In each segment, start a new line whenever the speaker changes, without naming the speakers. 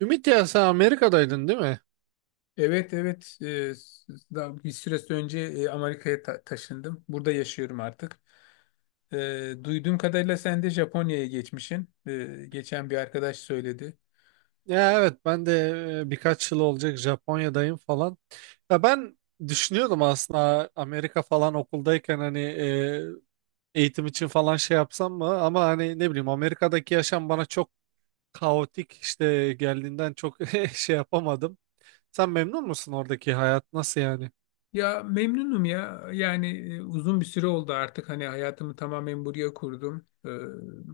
Ümit ya sen Amerika'daydın değil mi?
Evet evet. Daha bir süre önce Amerika'ya taşındım. Burada yaşıyorum artık. Duyduğum kadarıyla sen de Japonya'ya geçmişsin. Geçen bir arkadaş söyledi.
Ya evet ben de birkaç yıl olacak Japonya'dayım falan. Ya ben düşünüyordum aslında Amerika falan okuldayken hani eğitim için falan şey yapsam mı? Ama hani ne bileyim Amerika'daki yaşam bana çok kaotik işte geldiğinden çok şey yapamadım. Sen memnun musun oradaki hayat nasıl yani?
Ya memnunum ya. Yani uzun bir süre oldu artık hani hayatımı tamamen buraya kurdum.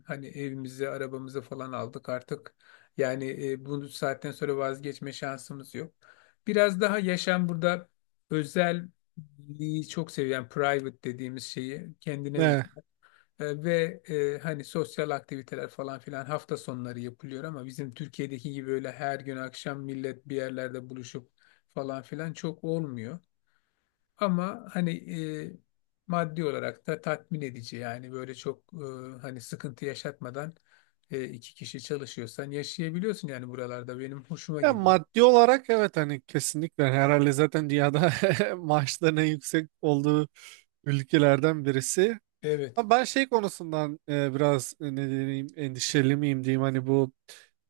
Hani evimizi, arabamızı falan aldık artık. Yani bu saatten sonra vazgeçme şansımız yok. Biraz daha yaşam burada özelliği çok seviyen private dediğimiz şeyi kendine
Ne?
özel. Ve hani sosyal aktiviteler falan filan hafta sonları yapılıyor ama bizim Türkiye'deki gibi öyle her gün akşam millet bir yerlerde buluşup falan filan çok olmuyor. Ama hani e, maddi olarak da tatmin edici yani böyle çok hani sıkıntı yaşatmadan iki kişi çalışıyorsan yaşayabiliyorsun yani buralarda benim hoşuma
Ya
gidiyor.
maddi olarak evet hani kesinlikle herhalde zaten dünyada maaşların en yüksek olduğu ülkelerden birisi.
Evet.
Ama ben şey konusundan biraz ne diyeyim endişeli miyim diyeyim hani bu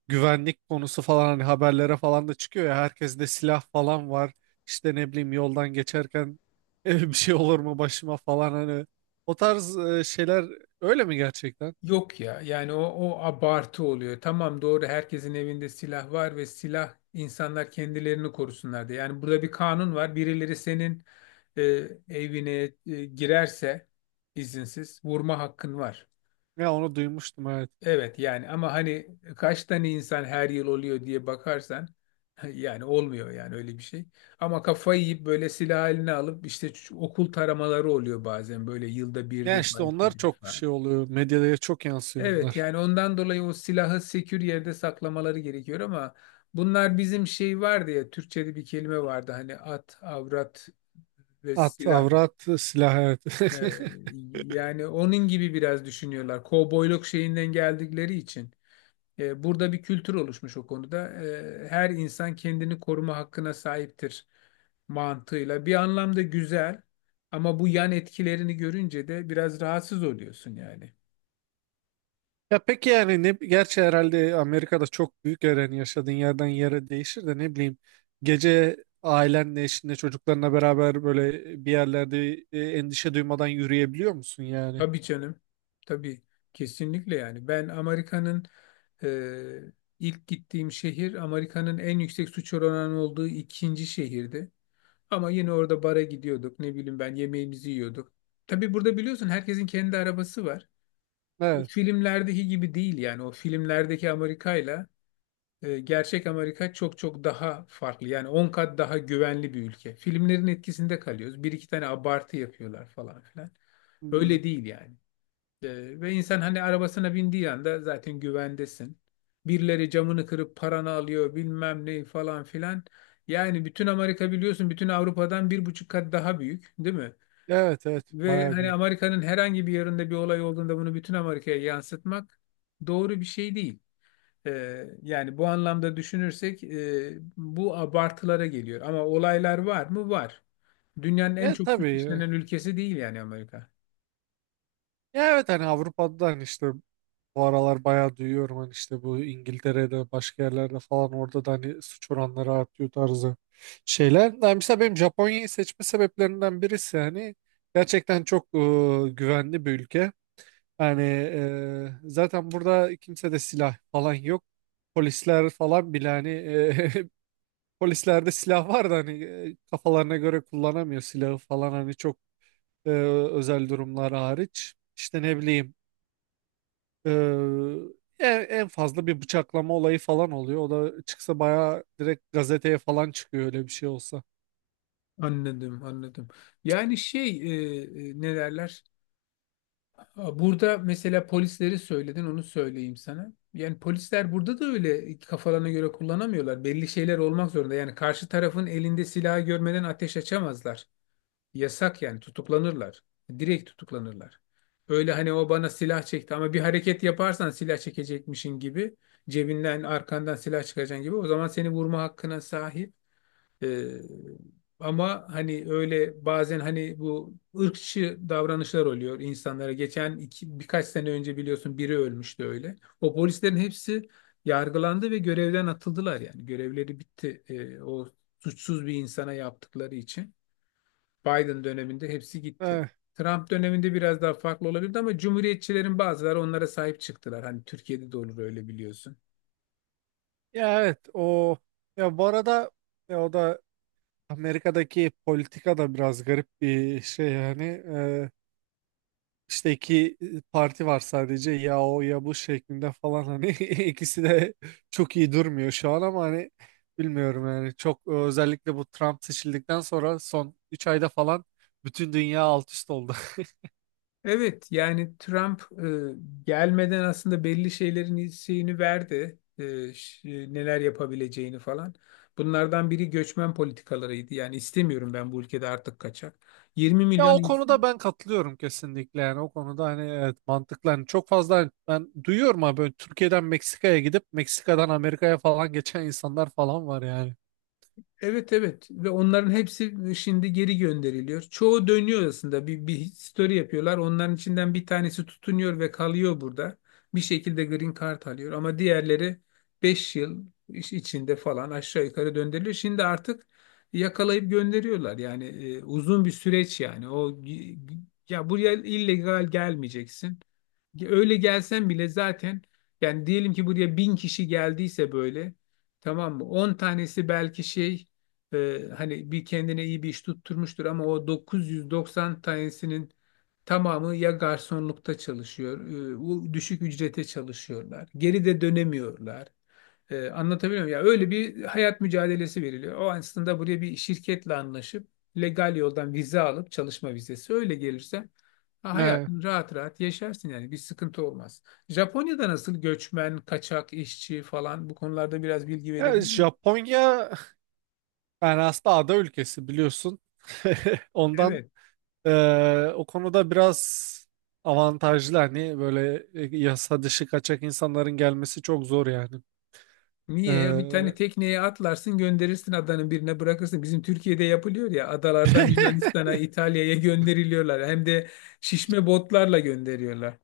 güvenlik konusu falan hani haberlere falan da çıkıyor ya herkes de silah falan var işte ne bileyim yoldan geçerken bir şey olur mu başıma falan hani o tarz şeyler öyle mi gerçekten?
Yok ya yani o abartı oluyor. Tamam doğru herkesin evinde silah var ve silah insanlar kendilerini korusunlar diye. Yani burada bir kanun var. Birileri senin evine girerse izinsiz vurma hakkın var.
Ya onu duymuştum evet.
Evet yani ama hani kaç tane insan her yıl oluyor diye bakarsan yani olmuyor yani öyle bir şey. Ama kafayı yiyip böyle silah eline alıp işte şu okul taramaları oluyor bazen böyle yılda bir
Yani işte
defa
onlar
iki
çok
defa.
şey oluyor medyada çok yansıyor
Evet
onlar.
yani ondan dolayı o silahı sekür yerde saklamaları gerekiyor ama bunlar bizim şey vardı ya Türkçe'de bir kelime vardı hani at, avrat ve
At,
silah.
avrat, silah evet.
Ee, yani onun gibi biraz düşünüyorlar. Kovboyluk şeyinden geldikleri için. E, burada bir kültür oluşmuş o konuda. E, her insan kendini koruma hakkına sahiptir mantığıyla. Bir anlamda güzel ama bu yan etkilerini görünce de biraz rahatsız oluyorsun yani.
Ya peki yani ne gerçi herhalde Amerika'da çok büyük yer yani yaşadığın yerden yere değişir de ne bileyim gece ailenle eşinle çocuklarına beraber böyle bir yerlerde endişe duymadan yürüyebiliyor musun yani?
Tabii canım. Tabii kesinlikle yani. Ben e, ilk gittiğim şehir Amerika'nın en yüksek suç oranı olduğu ikinci şehirdi. Ama yine orada bara gidiyorduk. Ne bileyim ben yemeğimizi yiyorduk. Tabii burada biliyorsun herkesin kendi arabası var. O
Evet.
filmlerdeki gibi değil yani o filmlerdeki Amerika'yla gerçek Amerika çok çok daha farklı. Yani 10 kat daha güvenli bir ülke. Filmlerin etkisinde kalıyoruz. Bir iki tane abartı yapıyorlar falan filan.
Hmm.
Öyle değil yani. Ve insan hani arabasına bindiği anda zaten güvendesin. Birileri camını kırıp paranı alıyor bilmem ne falan filan. Yani bütün Amerika biliyorsun bütün Avrupa'dan bir buçuk kat daha büyük, değil mi?
Evet evet
Ve
bayağı
hani
büyük.
Amerika'nın herhangi bir yerinde bir olay olduğunda bunu bütün Amerika'ya yansıtmak doğru bir şey değil. Yani bu anlamda düşünürsek bu abartılara geliyor. Ama olaylar var mı? Var. Dünyanın en
Evet
çok suç
tabii ya.
işlenen ülkesi değil yani Amerika.
Ya evet hani Avrupa'dan işte bu aralar bayağı duyuyorum hani işte bu İngiltere'de başka yerlerde falan orada da hani suç oranları artıyor tarzı şeyler. Yani mesela benim Japonya'yı seçme sebeplerinden birisi hani gerçekten çok güvenli bir ülke. Yani zaten burada kimse de silah falan yok. Polisler falan bile hani polislerde silah var da hani kafalarına göre kullanamıyor silahı falan hani çok e, özel durumlar hariç. İşte ne bileyim. Ee, en fazla bir bıçaklama olayı falan oluyor. O da çıksa bayağı direkt gazeteye falan çıkıyor öyle bir şey olsa.
Anladım, anladım. Yani ne derler? Burada mesela polisleri söyledin, onu söyleyeyim sana. Yani polisler burada da öyle kafalarına göre kullanamıyorlar. Belli şeyler olmak zorunda. Yani karşı tarafın elinde silahı görmeden ateş açamazlar. Yasak yani tutuklanırlar. Direkt tutuklanırlar. Öyle hani o bana silah çekti ama bir hareket yaparsan silah çekecekmişin gibi cebinden arkandan silah çıkacaksın gibi o zaman seni vurma hakkına sahip. Ee, ama hani öyle bazen hani bu ırkçı davranışlar oluyor insanlara. Geçen birkaç sene önce biliyorsun biri ölmüştü öyle. O polislerin hepsi yargılandı ve görevden atıldılar yani. Görevleri bitti. O suçsuz bir insana yaptıkları için. Biden döneminde hepsi gitti.
Eh,
Trump döneminde biraz daha farklı olabilirdi ama cumhuriyetçilerin bazıları onlara sahip çıktılar. Hani Türkiye'de de olur öyle biliyorsun.
ya evet o ya bu arada ya o da Amerika'daki politika da biraz garip bir şey yani. İşte iki parti var sadece ya o ya bu şeklinde falan hani ikisi de çok iyi durmuyor şu an ama hani bilmiyorum yani çok özellikle bu Trump seçildikten sonra son 3 ayda falan bütün dünya alt üst oldu.
Evet yani Trump gelmeden aslında belli şeylerin şeyini verdi. Neler yapabileceğini falan. Bunlardan biri göçmen politikalarıydı. Yani istemiyorum ben bu ülkede artık kaçak. 20
Ya
milyon.
o konuda ben katılıyorum kesinlikle yani o konuda hani evet mantıklı hani çok fazla hani ben duyuyorum abi böyle Türkiye'den Meksika'ya gidip Meksika'dan Amerika'ya falan geçen insanlar falan var yani.
Evet evet ve onların hepsi şimdi geri gönderiliyor. Çoğu dönüyor aslında bir story yapıyorlar. Onların içinden bir tanesi tutunuyor ve kalıyor burada. Bir şekilde green card alıyor ama diğerleri 5 yıl içinde falan aşağı yukarı döndürülüyor. Şimdi artık yakalayıp gönderiyorlar. Yani uzun bir süreç yani. Ya buraya illegal gelmeyeceksin. Öyle gelsen bile zaten yani diyelim ki buraya bin kişi geldiyse böyle, tamam mı? On tanesi belki hani bir kendine iyi bir iş tutturmuştur ama o 990 tanesinin tamamı ya garsonlukta çalışıyor, o düşük ücrete çalışıyorlar. Geri de dönemiyorlar. Anlatabiliyor muyum? Ya öyle bir hayat mücadelesi veriliyor. O aslında buraya bir şirketle anlaşıp legal yoldan vize alıp çalışma vizesi öyle gelirse ha,
Evet.
hayatını rahat rahat yaşarsın yani bir sıkıntı olmaz. Japonya'da nasıl göçmen, kaçak işçi falan bu konularda biraz bilgi
Ya
verebilir misin?
Japonya yani aslında ada ülkesi biliyorsun. Ondan
Evet.
o konuda biraz avantajlı hani böyle yasa dışı kaçak insanların gelmesi çok zor yani.
Niye ya bir tane
Eee
tekneye atlarsın gönderirsin adanın birine bırakırsın. Bizim Türkiye'de yapılıyor ya adalardan Yunanistan'a, İtalya'ya gönderiliyorlar. Hem de şişme botlarla gönderiyorlar.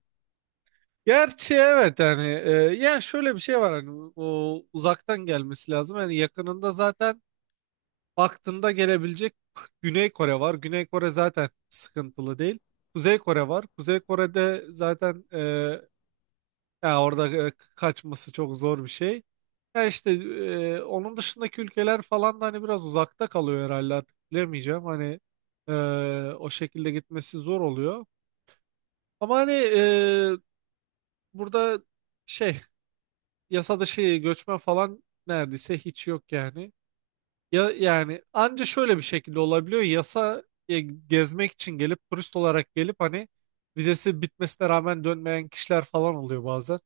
Gerçi evet yani ya şöyle bir şey var hani o uzaktan gelmesi lazım. Yani yakınında zaten baktığında gelebilecek Güney Kore var. Güney Kore zaten sıkıntılı değil. Kuzey Kore var. Kuzey Kore'de zaten ya orada kaçması çok zor bir şey. Ya işte onun dışındaki ülkeler falan da hani biraz uzakta kalıyor herhalde artık bilemeyeceğim. Hani e, o şekilde gitmesi zor oluyor. Ama hani burada şey yasa dışı göçmen falan neredeyse hiç yok yani. Ya yani anca şöyle bir şekilde olabiliyor. Gezmek için gelip turist olarak gelip hani vizesi bitmesine rağmen dönmeyen kişiler falan oluyor bazen.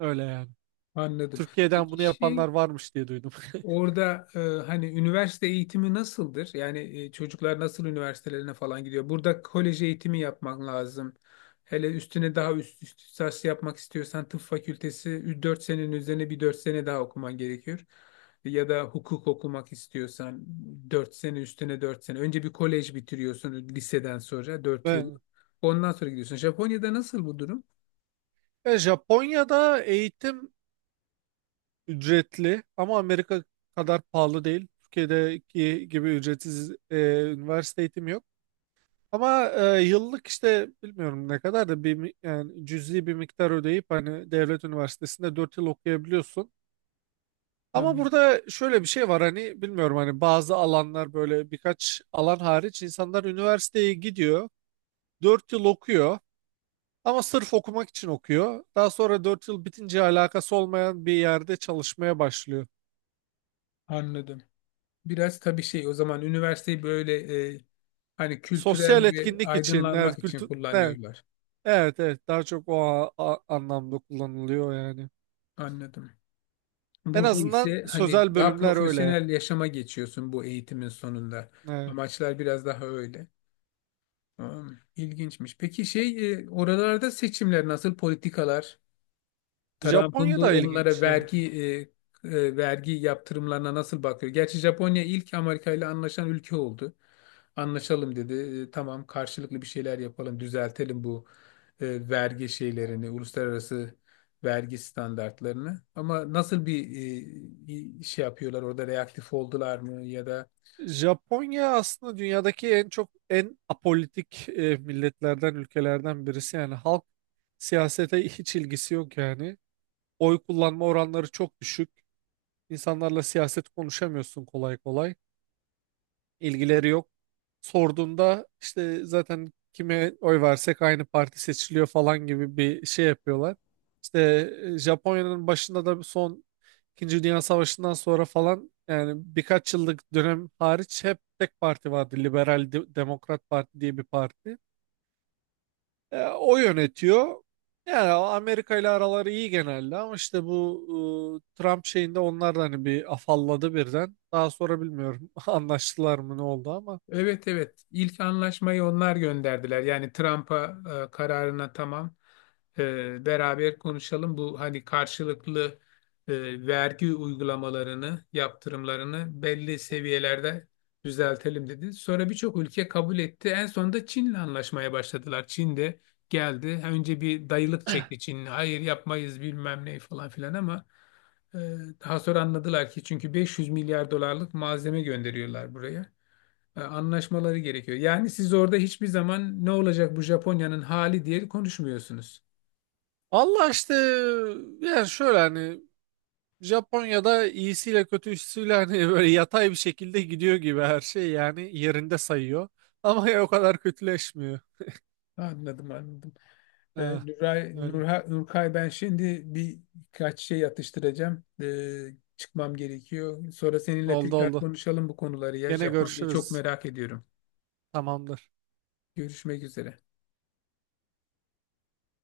Öyle yani.
Anladım.
Türkiye'den
Peki
bunu
şey,
yapanlar varmış diye duydum.
orada hani üniversite eğitimi nasıldır? Yani çocuklar nasıl üniversitelerine falan gidiyor? Burada kolej eğitimi yapman lazım. Hele üstüne daha üst lisans yapmak istiyorsan tıp fakültesi 4 senenin üzerine bir 4 sene daha okuman gerekiyor. Ya da hukuk okumak istiyorsan 4 sene üstüne 4 sene. Önce bir kolej bitiriyorsun liseden sonra 4 yıl.
Ben,
Ondan sonra gidiyorsun. Japonya'da nasıl bu durum?
Ya Japonya'da eğitim ücretli ama Amerika kadar pahalı değil. Türkiye'deki gibi ücretsiz üniversite eğitimi yok. Ama yıllık işte bilmiyorum ne kadar da yani cüzi bir miktar ödeyip hani devlet üniversitesinde 4 yıl okuyabiliyorsun. Ama
Anladım.
burada şöyle bir şey var hani bilmiyorum hani bazı alanlar böyle birkaç alan hariç insanlar üniversiteye gidiyor 4 yıl okuyor ama sırf okumak için okuyor. Daha sonra 4 yıl bitince alakası olmayan bir yerde çalışmaya başlıyor.
Anladım. Biraz tabii o zaman üniversiteyi böyle hani
Sosyal
kültürel ve
etkinlik için evet
aydınlanmak için
kültür evet
kullanıyorlar.
evet, evet daha çok o anlamda kullanılıyor yani.
Anladım.
En
Burada
azından
ise hani
sözel
daha
bölümler öyle.
profesyonel yaşama geçiyorsun bu eğitimin sonunda.
Ee,
Amaçlar biraz daha öyle. Tamam. İlginçmiş. Peki oralarda seçimler nasıl politikalar? Trump'ın
Japonya da
bu onlara
ilginç yani.
vergi yaptırımlarına nasıl bakıyor? Gerçi Japonya ilk Amerika ile anlaşan ülke oldu. Anlaşalım dedi. E, tamam karşılıklı bir şeyler yapalım, düzeltelim bu vergi şeylerini, uluslararası vergi standartlarını. Ama nasıl bir e, şey yapıyorlar orada reaktif oldular mı ya da?
Japonya aslında dünyadaki en çok en apolitik milletlerden, ülkelerden birisi. Yani halk siyasete hiç ilgisi yok yani. Oy kullanma oranları çok düşük. İnsanlarla siyaset konuşamıyorsun kolay kolay. İlgileri yok. Sorduğunda işte zaten kime oy versek aynı parti seçiliyor falan gibi bir şey yapıyorlar. İşte Japonya'nın başında da son İkinci Dünya Savaşı'ndan sonra falan yani birkaç yıllık dönem hariç hep tek parti vardı. Liberal Demokrat Parti diye bir parti. O yönetiyor. Yani Amerika ile araları iyi genelde ama işte bu Trump şeyinde onlar da hani bir afalladı birden. Daha sonra bilmiyorum anlaştılar mı ne oldu ama.
Evet evet ilk anlaşmayı onlar gönderdiler. Yani Trump'a kararına tamam, beraber konuşalım. Bu hani karşılıklı vergi uygulamalarını, yaptırımlarını belli seviyelerde düzeltelim dedi. Sonra birçok ülke kabul etti. En sonunda Çin'le anlaşmaya başladılar. Çin de geldi. Ha, önce bir dayılık çekti Çin. Hayır yapmayız bilmem ne falan filan ama e, daha sonra anladılar ki çünkü 500 milyar dolarlık malzeme gönderiyorlar buraya, anlaşmaları gerekiyor. Yani siz orada hiçbir zaman ne olacak bu Japonya'nın hali diye konuşmuyorsunuz.
Allah işte yani şöyle hani Japonya'da iyisiyle kötüsüyle hani böyle yatay bir şekilde gidiyor gibi her şey yani yerinde sayıyor. Ama ya o kadar kötüleşmiyor.
Anladım, anladım. E,
Ha,
Nuray,
öyle.
Nurha, Nurkay ben şimdi birkaç şey atıştıracağım. Çıkmam gerekiyor. Sonra seninle
Oldu
tekrar
oldu.
konuşalım bu konuları ya.
Gene
Japonya'yı çok
görüşürüz.
merak ediyorum.
Tamamdır.
Görüşmek üzere.